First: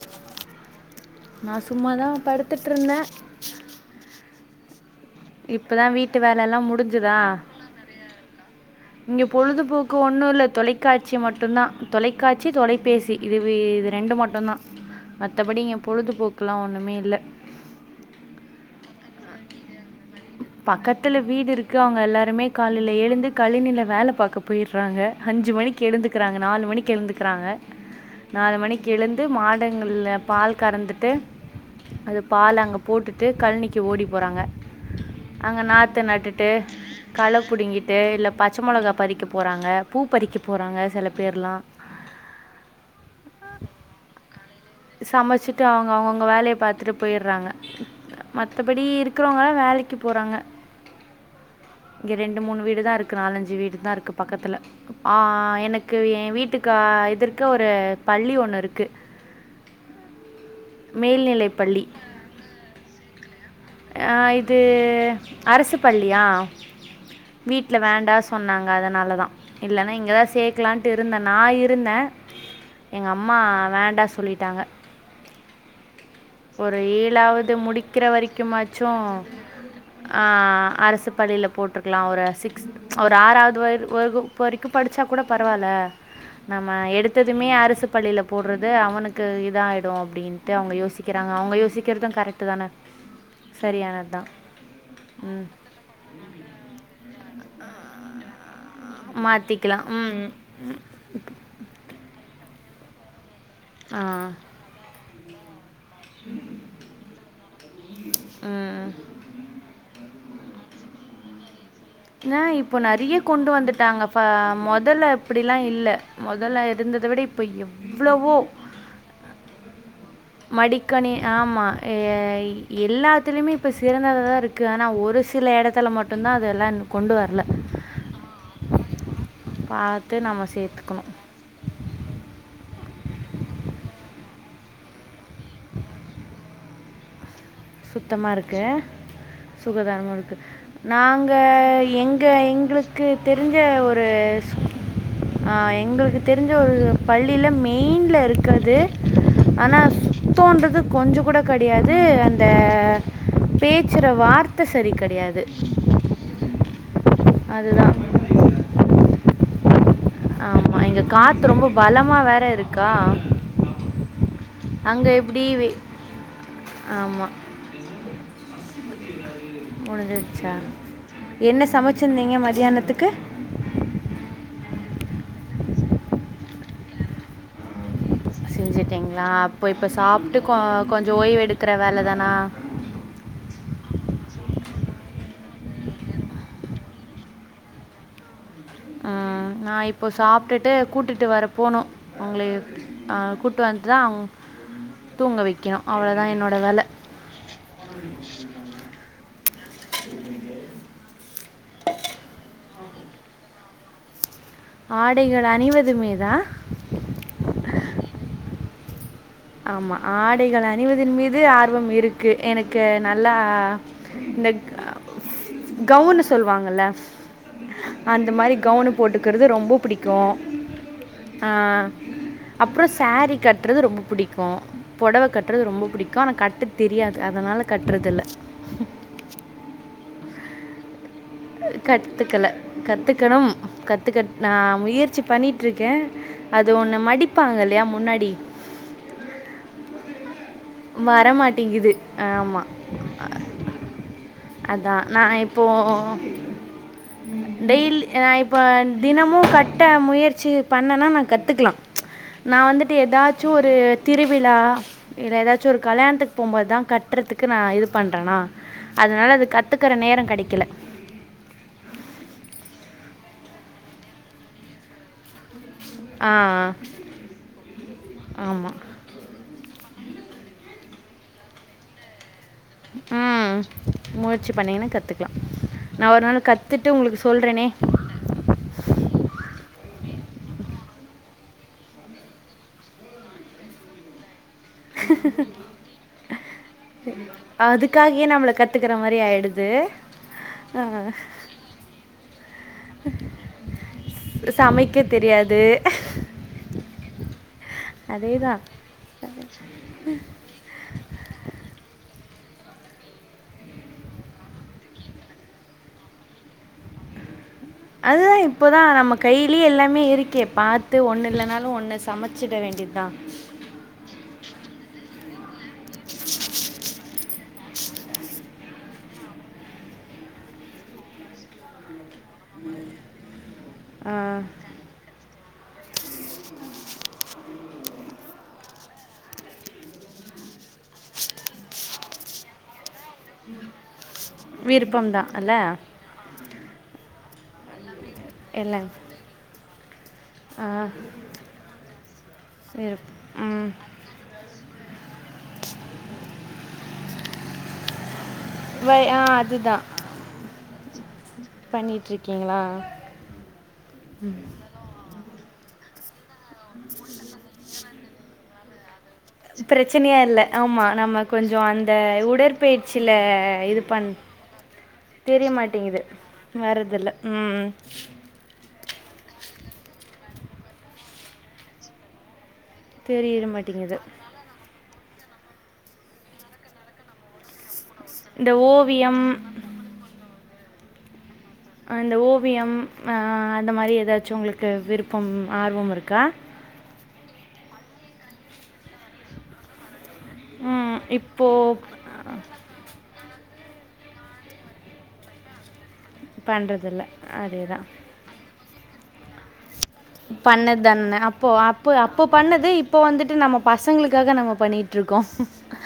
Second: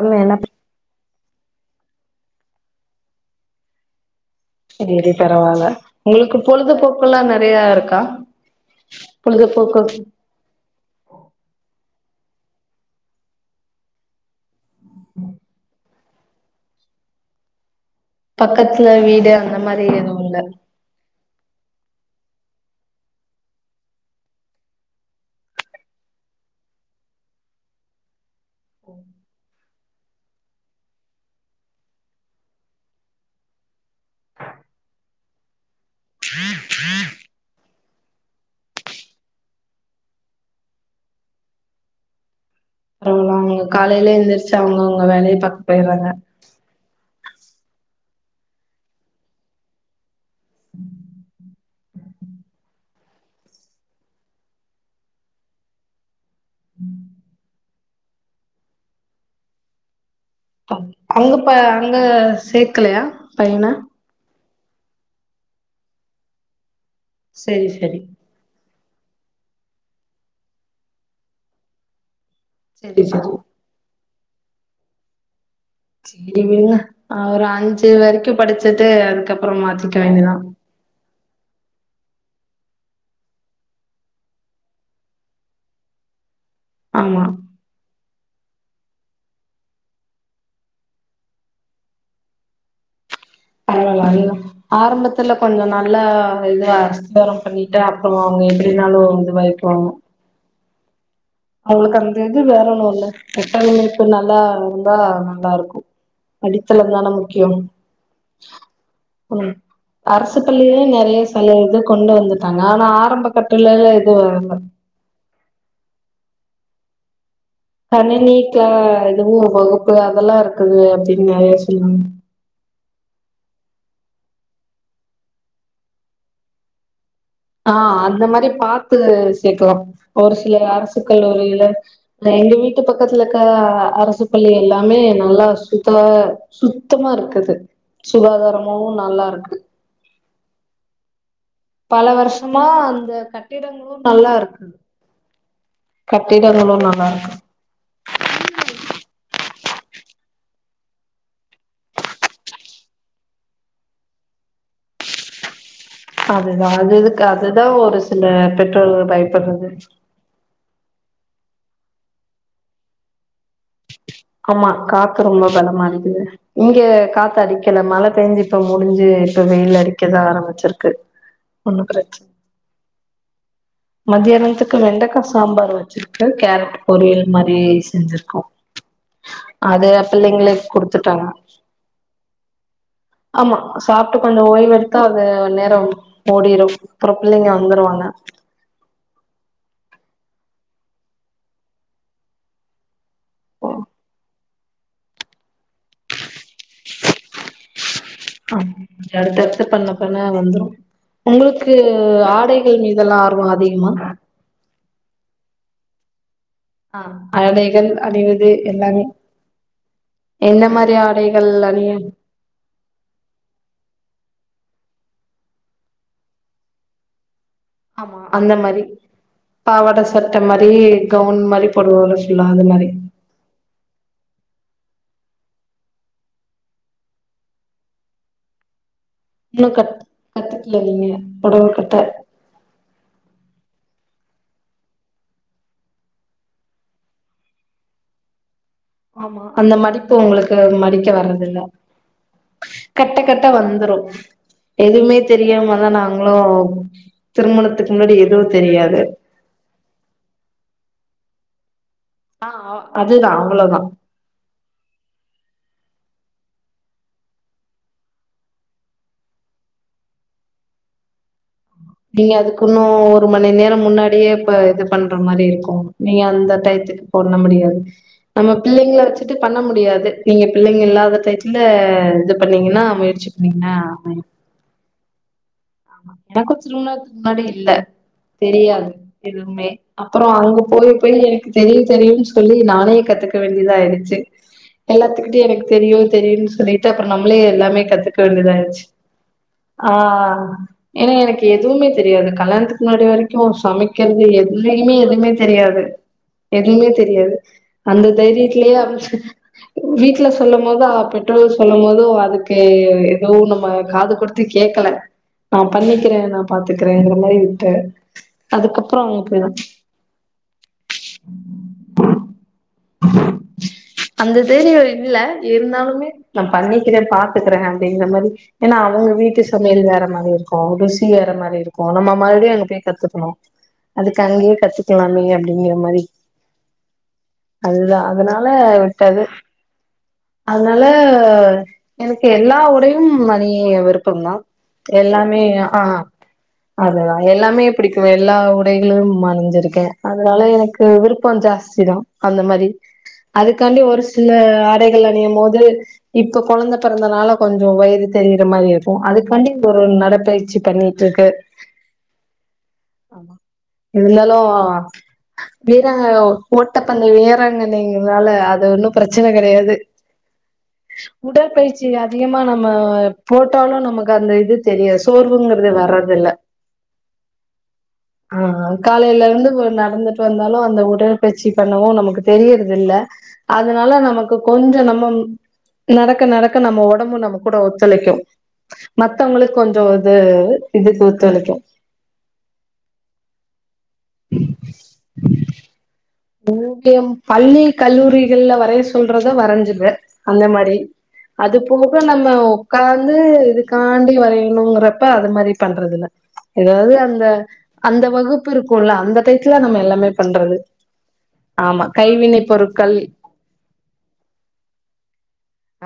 Hello என்ன பண் நா சும்மாதா படுத்துட்ருந்த செரி பரவால்ல உங்களுக்கு வேலையெல்லாம் பொழுதுபோக்கல்லா நறையா இருக்கா இங்க பொழுதுபோக்கு ஒண்ணு இல்ல தொலைக்காட்சி மட்டுதா தொலைக்காட்சி தொலைபேசி இது இது ரெண்டு மட்டுதா மத்தபடி இங்க பொழுதுபோக்லா ஒன்னுமே இல்ல பக்கத்துல வீடு அந்த மாரி எதுவு இல்ல பக்கத்துல வீடுருக் கு அவுங்க எல்லாருமே காலில எழுந்து கழினில வேல பாக்க போயிறாங்க அஞ்சு மணிக்கு எழுந்துக்குறாங்க நாலு மணிக்கிஎழுந்துக்குறாங்க நாலு மணிக்கி எழுந்து மாட ங்கல்ல பால் கறந்துட்டு அது பால் அங்க போட்டுட்டு கழனிக்கி ஓடி போறாங்க [unintelligible] அங்க நாத்து நட்டுட்டு கள புடுங்கிட்டு இல்ல பச்ச மொளகா பறிக்க போறாங்க பூ பறிக்க போறாங்க சில பேர்ல்லா பரவாலா காலையிலே எழுந்திரிச்சு அவுங்க அவுங்க வேலைய பாக்க போயறாங்க போயிறாங்க மற்றபடி இருக்கறவங்களா வேலைக்கு போறாங்க உம் [unintelligible] இங்கெ ரெண்டு மூணுவீடு தா இருக்கு நாலஞ்சு வீடு தா இருக்கு பக்கத்துல ஆ எனக்கு ஏன் வீட் டுக்கா இதெற்க்க ஒரு பள்ளி ஒண்ணு இருக்கு அங்க பார் பள்ளி அங்க சேக்கலையா பையன இது அரசு பள்ளியா சேரி வீட்ல சேரி வேண்டா சொன்னாங்க அதனால தா இல்லைன்னா இங்கேதா சேக்கனானு இருந்தே நா இருந்தே சேரி எங்க சேரி அம்மா வேண்டா சொல்லிட்டாங்க சேரி விடுங்க ஒரு ஆ ஒரு ஏழாவது அஞ்சு முடிக்கிற வரைக்கு வரைக்கும்மாச்சு படிச்சுட்டு அதுக்கப்புறோ மாத்திக்க ஆ வேண்டியதா அரசு பள்ளியில போட்டுருக் லா ஒரு சிக்ஸ்த் ஒரு ஆறாவது வ வரைக்கு படிச்சா கூட பரவாயில்ல நம்ம ஆமா எடுத்ததுமே அரசு பள்ளியில போடுறது அவனுக்கு இதாயிடு அப்டின்னு டு அவுங்க யோசிக்கிறாங்க அவுங்க யோசிக்கிறது கரெக்ட் தானே சரியானது தான் [unintelligible] ஆரம்பத்துல ம் கொஞ்சோ நல்லா இதர பள்ளி அப்பொல அவுங்க எப்டின்னாலு வந்து வைப்பொ உம் அவுங்களுக்கு அந்த இது வேணனுல்ல ஆ கட்டமைப்பு நல்லா இருந்தா நல்லா இருக்கு அடித்தளோ தானே முக்கியோ ஆ ஆ அர்சு பள்ளிலேயே நறையா சலுக ஆ இப்போ நெறைய கொண்டு வந்துட்டாங்க இது மொதல்ல அப்டிலா இல்ல மொதல்ல இருந்த விட இப்போ எவ்வளவோ கணினிக்க எதுவு வகுப்புலாத மடிக்கணி ஆமா எல்லாத்தலயுமே இப்ப சிறந்ததா இருக்கு இருக் ஆனா ஒரு சில இடத்துல மட்டுதா அதலான் ஆ அந்த மாரி பாத் பிள்ளகள சேக்கலா பார்த்து ஒரு நம்ம சில அரசு சேர்த்துக்கணும். கல்லூரி இல்ல எங்க வீட் வீட்டு பக்கத்துல இருக்க அரசு பள்ளி எல்லாமே நல்லா சுத்தா சுத்தமா இருக்குது சுத்தமா இருக்கு சுகாதாரமாவு நல்லா இருக்கு சுகாதாரமா இருக்கு நாங் த பல எங்க வருஷமா எங்களுக்கு அந்த தெரிஞ்ச கட்டிடங்களு ஒரு நல்லா இருக்கு ஆ எங்களுக்கு தெரிஞ்ச கட்டிடங்களு ஒரு நல்லா இருக்கு பள்ளியில மெயின்ல இருக்கு அது ஆனா சுற்றொன்றது கொஞ்சோ கூட கெடையாது இந்த பேசுற வார்த்த செரி கடயாது அதுதா அது இதுக்கு அதுதா அதுதான். ஒரு சில பெற்றோர்கள் பயப்படுறது ஆமா எங்க காத்து ரொம்ப பலமா வேற இருக்கா ஆமா அங்க காத்து எப்படி ரொம்ப வெ- பலமா இருக்குது இங்க ஆமா காத்து அடிக்கல மழை பெஞ்சுப் முடிஞ்சு இப்ப வெயில் அடிக்கத முடிஞ்சிடுச்சா ஆரம்பிச்சிருக்கு என்ன ஒண்ணு பிரச்சன சமைச்சிருந்தீங்க மதியானத்துக்கு மத்தியானத்துக்கு வெண்டைக்கா சாம்பார் வச்சிருக்கு கேரட் பொரியல் மாரி செஞ்சிருக் செஞ்சுட்டீங்களா அப்போ இப்ப சாப்ட்டு பிள்ளைங்களே கொஞ்சோ குடுத்துட்டாங்க ஓய்வு எடுக்கற வேலதானா ஆமா சாப்ட்டு கொஞ்சோ ஓய்வு எடுத்தா அந்த நேரோ ஓடிரு அப்புறோ பிள்ளைங்க வந்துருவாங்க ஆ நா இப்போ சாப்ட்டு கூட்டிட்டு வர போனு ஒங்கள அ கூட்டிட்டு வந் ரம் தூங்க வைக்கனு அவ்ளோதா என்னோட வேல அடுத்த அடுத்து பண்ண பண்ண வந்துரு ஒங்களுக்கு ஆடை மீதல்லா ஆர்வோ அதிகமா ஆடைகள் அணிவதுமேதா ஆ ஆடைகள் அணிவது எல்லாமே ஆமா எந்த ஆடைகள் மாரி அணிவதன் மீது ஆடைகள் ஆர்வம் அணிய இருக்கு எனக்கு நல்லா இந்த கவுன்னு சொல்லுவாங்கல உ ஆமா அந்த மாரி ரொம்ப பாவாட பிடிக்கும். சட்டை மாரி கவுன் ஆ மாரி போடுவால சொல்லா அது மாரி அப்புறம் சாரி கட்டுறது ரொம்ப புடிக்கு பொடவ கட்டுறது ரொம்ப புடிக்கு ஆனா கட்டு தெரியாது அதனால கட்டுறது இல்ல இன்னும் கத் கத்துக்கல நீங்க பொடவ கட்ட கத்துக்கல கத்துக்கணும் கத் கத்துக்க நா முயற்சி பண்ணிட்ருக்க அது ஒண்ணு மடிப்பாங்கல்லயா முன்னாடி ஆமா அந்த மடிப்பு ஒங்களுக் மடிக்க வர்றதுல்ல வரமாட்டேங்குது. ஆமா. கட்ட கட்ட வந்துரு அதான் எதுமே நான் தெரியாமதா இப்போது நாங்களும் திருமணத்துக்கு டெய்லி முன்னாடி நான் எதுவு இப்போ தெரியாது தினமும் கட்ட முயற்சி பண் என்னா நா கத்துக்லா ஆ நா வந்துட்டு அதுதா எதாச்சு ஒரு அவ்ளோதா திருவிழா இல்ல எதாச்சு கல்யாணத்துக்கு போம்போதுதா கட்றதுக்கு நா இது பண்றனா அதனால அது கத்துக்கற நேர கெடைக்கல நீங்க அதுக்கு இன்னு ஒரு மணி நேரம் முன்னாடியே இப்ப இது பண்ற மாரிருக்கு நீங்க ஆ அந்த டைத்துக்கு போண்ண முடியாது நம்ம ஆமாம் பிள்ளைங்க வச்சுட்டு பண்ண முடியாது நீங்க பிள்ளைங் இல்லாத டைத்ல இது பண்ணீங்கனா முயற்சி ம் பண்ணீங்கனா ஆ முயற்சி பண்ணிங்கன்னா கற்றுக்கலாம் நான் ஒரு நாள் எனக்கு கற்றுட்டு திருமணதுக்கு உங்களுக்கு முன்னாடி சொல்கிறேனே இல்ல தெரியாது எதுமே அப்பொற அங்க போய் போய் எனக்கு தெரியு தெரியுனு சொல்லி நானே கத்துக்க வேண்டியதாய்டுச்சு எல்லாத்துக்கிட்டயு எனக்கு தெரியு தெரியுன்னு சொல்லிட்டு அப்ற நம்மளே எல்லாமே கத்துக்க அதுக்காகவே நம்மளை வேண்டியதாய்டுச்சு கற்றுக்கிற மாதிரி ஆயிடுது ஆ ஏன்னா எனக் எதுமே தெரியாது கல்யாணத்துக்கு முன்னாடி வரைக்கு சமைக்கிறது எதுலயுமே எதுமே தெரியாது எதுமே தெரியாது அந்த அதே தான் தைரியத்தலயே வீட்ல சொல்லும் போதோ பெற்றோர்கள் சொல்லும் போது ஓகே ஏதுவு நம்ம காது குடுத்து கேக்கல நா பண்ணி இருக்கிற நா பாத்துக்கிறேங்கிற மாரி அதுதா இப்பதா அதுக்கப்புறோ நம்ம அவங்க போயிதா கைய்லயே எல்லாமே இருக்கே பாத்து ஒண்ணுல்லனாலும் ஒண்ணு சமச்சுட வேண்டிதா அந்த தைரிய இல்ல இருந்தாலுமே நா பண்ணிக்கறே பாத் இருக்கறே அப்டிங்கற மாரி ஏன்னா அவுங்க வீட்டு சமையல் வேற மாரிருக்கு ருசி வேற மாரிருக்கு நம்ம மறுடியு அங்க போய் கத்துக்கணு அதுக்கு அங்கயே கத்துக்லாமே அப்டிங்கற மாரி அதுதா அதனால விட்டது அதனால எனக்கு எல்லா உடயு மணி விருப்பம் தா விருப்பம்தான் எல்லாமே அல்ல ஆ அதுதா எல்லாமே எப்டி எல்லா எல்லாம் உடைகளயுமனிஞ்சிருக்கே அதனால எனக்கு விருப்ப ஜாஸ்தி தான் அந்த மாரி விருப்பம் அதுக்காண்டி ஒரு சில ஆடைகள் அணியும் போது இப்ப கொழந்த பிறந்தனால கொஞ்ச வயிறு தெரியுற மாரி இருக்கு வை ஆ அதுக்காண்டி ஒரு அதுதான் நடப்பயிற்சி ண்ணிட்டு இருக்கு பண்ணிட்டு இருக்கீங்களா இருந்தாலு வீ செய்றாங்க ஓட்டப்பந்தய வீராங்கங்கனைங்றனால அத ஒன்னு பிரச்சன கெடையாது பிரச்சனையா இல்லை ஆமாம் நம்ம கொஞ்சம் உடற்பயிற்சி அந்த அதிகமா நம்ம உடற்பயிற்சியில் போட்டாலு இது நம் பண் மக்கு அந்த இது தெரியா சோர் தெரிய கிறது மாட்டேங்குது வர்றதில்ல வர்றதில்ல ம் ஆ ஆ காலைலருந்து கொஞ்சோ நடந்துட் வந்தாலு அந்த உடல் பயிர்ச்சி பண்ணவு நமக்கு தெரிய இல்ல தெரிய அதனால மாட்டேங்குது நமக்கு கொஞ்ச நம்ம நடக்க நடக்க நம்ம ஒடம்பு நம்ம கூட ஒத்துழைக்கு இந்த ஓவியம் மத்தவங்களுக்கு கொஞ்சோ இது இதுக் இந்த ஓவியம் அ அந்த மாரி ஏதாச்சும் உங்களுக்கு விருப்பம் ஆர்வமிரு ஓவியம் பள்ளி கல்லூரிகள்ல வரய சொல்றத வரஞ்சிருவ அந்த மாரி ம், இப்போ அது போக நம்ம ஒக்காந்து காண்டி வறையணுங்றப்ப அது மாரி பண்றதில்ல எதாவது பண்றதில்ல அந்த அதேதான். அந்த வகுப்பு இருக்குல்ல அந்த டைத்ல நம்ம எல்லாமே பண்றது பண்ணது தானே அப்போ ஆமா அப்ப அப்ப கைவினை பண்ணது பொருட்கள் இப்போ வந்துட்டு நம்ம பசங்களுக்காக நம்ம பண்ணிட்ருக்கோ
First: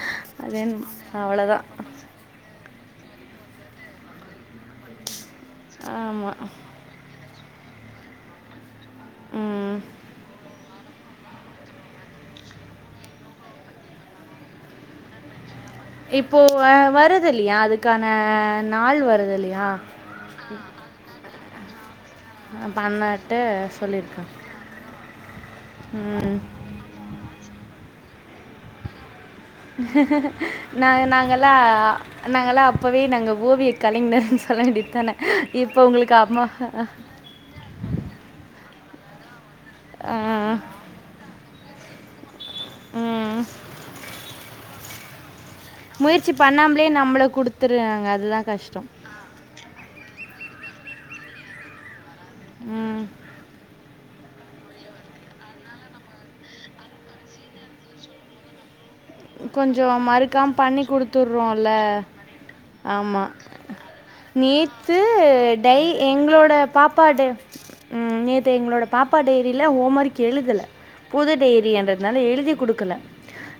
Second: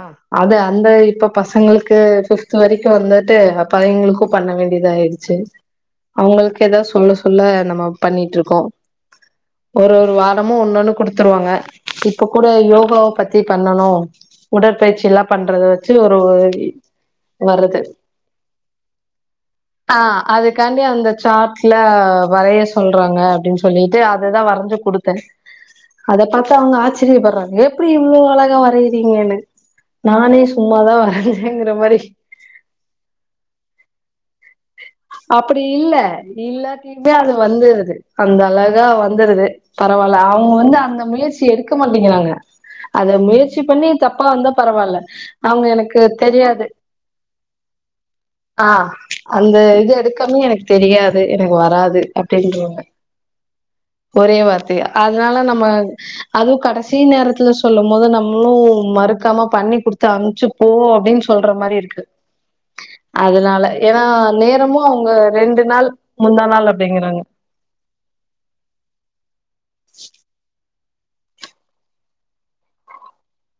அ அது அந்த இப்ப பசங்களுக்கு பிஃப்த்து வரைக்கு வந்தர் ட்டு அப்ப அயிங்களுக்கு பண்ண வேண்டியதாயிடுச்சு ஆமா அவுங்களுக்கு எதா சொல்ல சொ ல்ல நம்ம பண்ணிட்ருக்கோ ம் ஒரொரு வாரமு ஒன்னொன்னு குடுத் த்துருவாங்க இப்ப கூட யோகாவ பத்தி பண்ணனு உடற்பயிற்சிலா பண்றது இப்போ வ வருதுல்லியா அதுக்கான நாள் வருதில்லியா ம் ஏ அந்த சாட்ல வரைய சொல்றாங்க பண்ணட்டு அப்டின் சொல்லிட்டு சொல்லியிருக்கேன் அதுதா வரஞ்சு குடுத்தே அத ம் பாத்து அவுங்க ஆச்சரியப்பர்றாங்க எப்டி இவ்ளோ அழகா வரைறீங்கன்னு நா நாங்கலா மாரி நாங்கலா அப்பவே நாங்க ஓவிய கலைஞர் அப்டி இல்ல இல்லாத்தியுமே அது வந்தரது அந்தழகா வ ந்துருது ஆ பரவால்ல அவுங்க வந்து அந்த முயற்சி எடுக்க மாட்டீங்கறாங்க அத ம் முயற்சி பண்ணி தப் பரவால்ல அவுங்க எனக்கு முயற்சி தெரியாது பண்ணாமலே நம்மளை கொடுத்துருறாங்க அதுதான் ஆ கஷ்டம் அந்த இது எடுக்காம எனக்கு தெரியாது எனக்கு வராது அப்டின்றவங்க ம் ஒரே வார் தையா அதனால நம்ம அதுவு கடைசி நேரத்துல சொல்லும்போது நம்ளும் ம றுக்காம பண்ணி கொஞ்சம் குடுத்து அம்ச்சு மறுக்காம போ பண்ணி அப்டின் சொல்ற கொடுத்துட்றோம்ல மாறிருக்கு ஆமாம் அதனால ஏனா நேரமு நேற்று அவுங்க ரெண்டு டை நாள் முந்தா நாள் அப்டிங்கறாங்க ம் நேத்து எங்ளோட பாப்பா டைரில ஹோம் ஒர்க் எழுதல புது டெய்ரி என்றதுனால எழுதி குடுக்கல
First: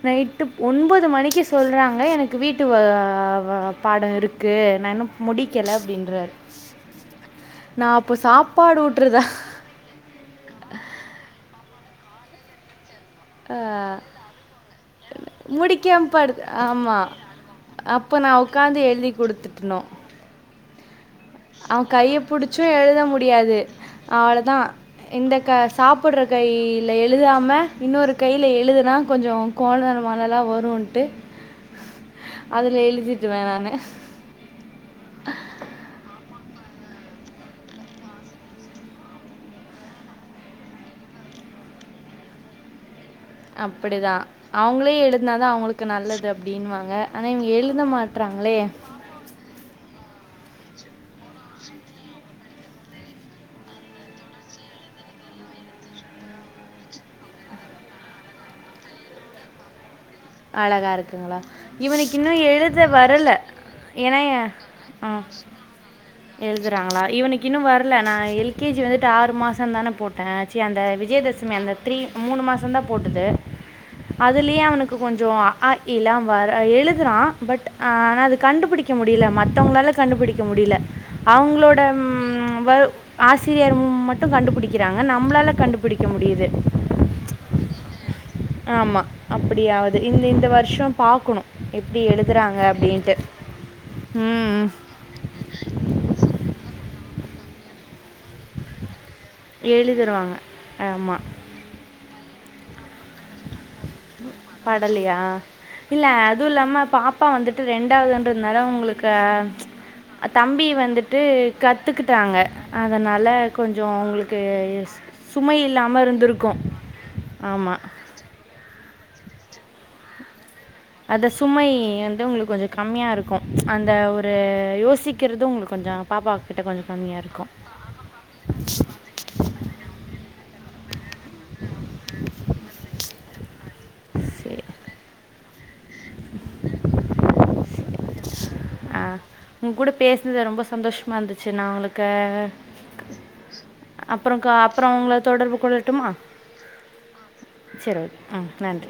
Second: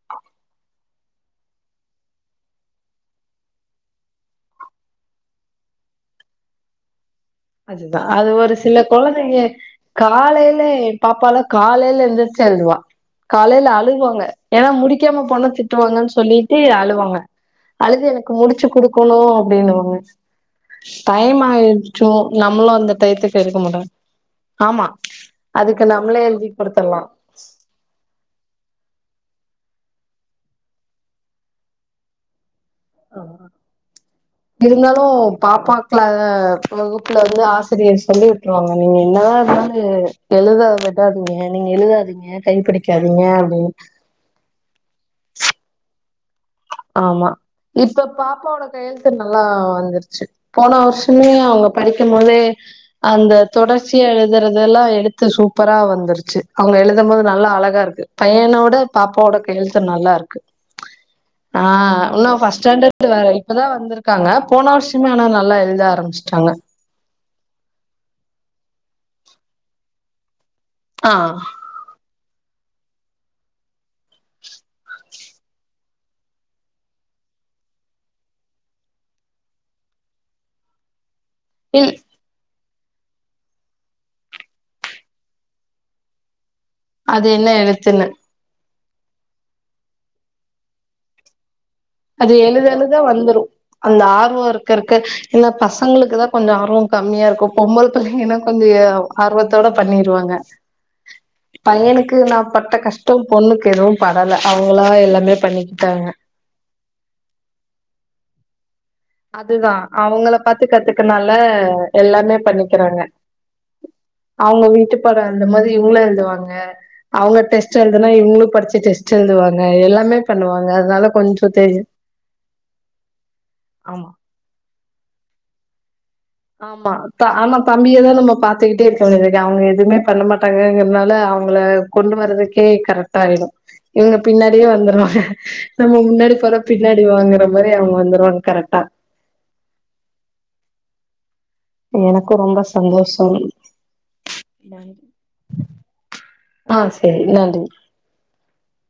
நைட் டுப் ஒன்பது மணிக்கு சொல்றாங்க எனக்கு வீட்டு வ வ பாட இருக்கு நா இன்னு மு டிக்கல அப்டின்றாரு அதுதா அது ஒரு சில ஊட்டுறதா கொழந்தைங்க க காலைல ஏ பாப்பால காலைல எந்துருச்சு எழுதுவா காலைல அழுகுவாங்க ஏனா முடிக்காம போனா முடிக்காம திட்டுவாங்கன் படு சொல்லிட்டு ஆமாம் அழுவாங்க அழுது அப்போ எனக்கு நான் முடிச்சு உட்காந்து எழுதி குடுக்கணு கொடுத்துட்டணும் அப்டின்னுவாங்க டைமாய் அவன் ட்ரு நம்ளு அந்த டைத்துக்கு இருக்க மாட்ட அவ்ளதா இந்த க சாப்பிட்ற நம்மளே எழுதி கையில குடுத்துடலா எழுதாம இன்னொரு கைல எழுதுனா கொஞ்சோ கோணல் மானலா வருன்ட்டு இருந்தாலு பாப்பாக்ல அ வகுப்புல வந்து ஆசிரியர் சொல்லி வுட்டுருவாங்க நீ என்னதா இருந்தாலு எழுத விடா திங்க நீங்க எழுதாதீங்க கைப்பிடிக் அப்டிதா அவுங்ளே எழுதுனாதா அவுங்ளுக்கு நல்லது வாங்க ஆனா ஆமா இங்க ஏ இப்ப பாப்பாவோட கையெழுத்து நல்லா வந்துருச்சு போன வருஷமே அவுங்க படிக்கும் போதே அந்த தொடர்ச்சி எழுதுறதெலா எடுத்து சூப்பரா வந்துருச்சு அவுங் எழுதம் போது நல்லா அழகாருக்கு பையனோட பாப்பாவோட கையெழுத்து நல்லாருக் அழகா இருக்குங்ளா ஆ இன்னு ஃபஸ்ட் ஸ்டாண்டடு வேற இப்பதா ஏன்னா வந்துருக்காங்க போன வருஷமே ஆ ஆனா நல்லா எழுத ஆரம்பிச்ட்டாங்க எழுதுறாங்களா இவனுக்கு இன்னு வரல நா எல் கே ஜி வந்துட்டு ஆறு மாசந்தான போட்டே சி அந்த ஆ விஜயதசமி அந்த த்ரீ மூனு மாசந்தா போட்டது அதுலியே அவனுக் கொஞ்சோ அ ஆ இ லா வர எழுதுறா பட் ஆனா அது கண்டுபிடிக்க முடில மத்தவங்ளால கண்டுபிடிக்க முடில அவுங்ளோட இல் ம் வகு ஆசிரியர் மட்டு கண்டுபிடிக்கிறாங்க நம்ளால கண்டுபிடிக்க முடியுது அது என்ன எழுத்துன்னு ஆமா அப்படியாவது இந்த இந்த வருஷ பாக்கணு அது எழுத எழுத வந்துரு அந்த ஆர்வம் ம் இருக்கறக்கு என்னா பசங்களுக்குதா கொஞ்ச ஆர்வ கம்மியாரு இக்கு பொம்பள் பிள்ளைங்கன்னா கொஞ்ச ஏ ஆர்வத்தோட எழுதிருவாங்க பண்ணிருவாங்க ஆமாம் பையனுக் கு நா பட்ட கஷ்டொ பொண்ணுக்கு எதுவு படல அவங்களா படலையா எல்லாமே பண்ணிக்கிட்டாங்க ப்பா வந்துட்டு ரெண்டாவதுன்றதுனால உங்களு அதுதா அவங்கள பாத்து வந்துட்டு கத்துக்கனால எல்லாமே கத்துக்கிட்டாங்க பண்ணிக்கறாங்க அதனால கொஞ்சம் உங்களுக்கு அவங்க வீட்டு பாடம் சுமை எழுதம்போது இல்லாம இவங்களு எழுதுவாங்க இருந்திருக்கும் அவங்க ஆமா டெஸ்ட் எழுதுனா இவங்களு படிச்சு டெஸ் ட் எழுதுவாங்க எல்லாமே பண்ணுவாங் அத சுமை வந்து உங்களுக்கு கொஞ்சோ கம்மியாருக்கு அந்த ஆமா ஒரு யோசிக்குறது ஆமா ப ஆமா தம்பிய தா நம்ம பாத்துக்கிட்டே இருக்க [unintelligible] அவங்க எதுமே பண்ண மாட் டாங்கங்றதுனால அவங்கள கொண்டு வரதுக்கே கரெக்ட்டாயிரு இவங்க சரி பின்னாடியே வந்துருவாங்க நம்ம முன்னாடி போற பின்னாடி வாங்குற மாரி அவங்க வந்துருவாங்க கரெக்டா அ உங் கூட பேசுனது ரொம்ப சந்தோஷமாருந்து எனக்கு ரொம்ப சந்தோஷம் அப்புறங் க்கா அப்ரோ ஒங்ள தொடர்பு கொள்ளட்டுமா ஆ சரி நன்றி சரி ஓகே நன்றி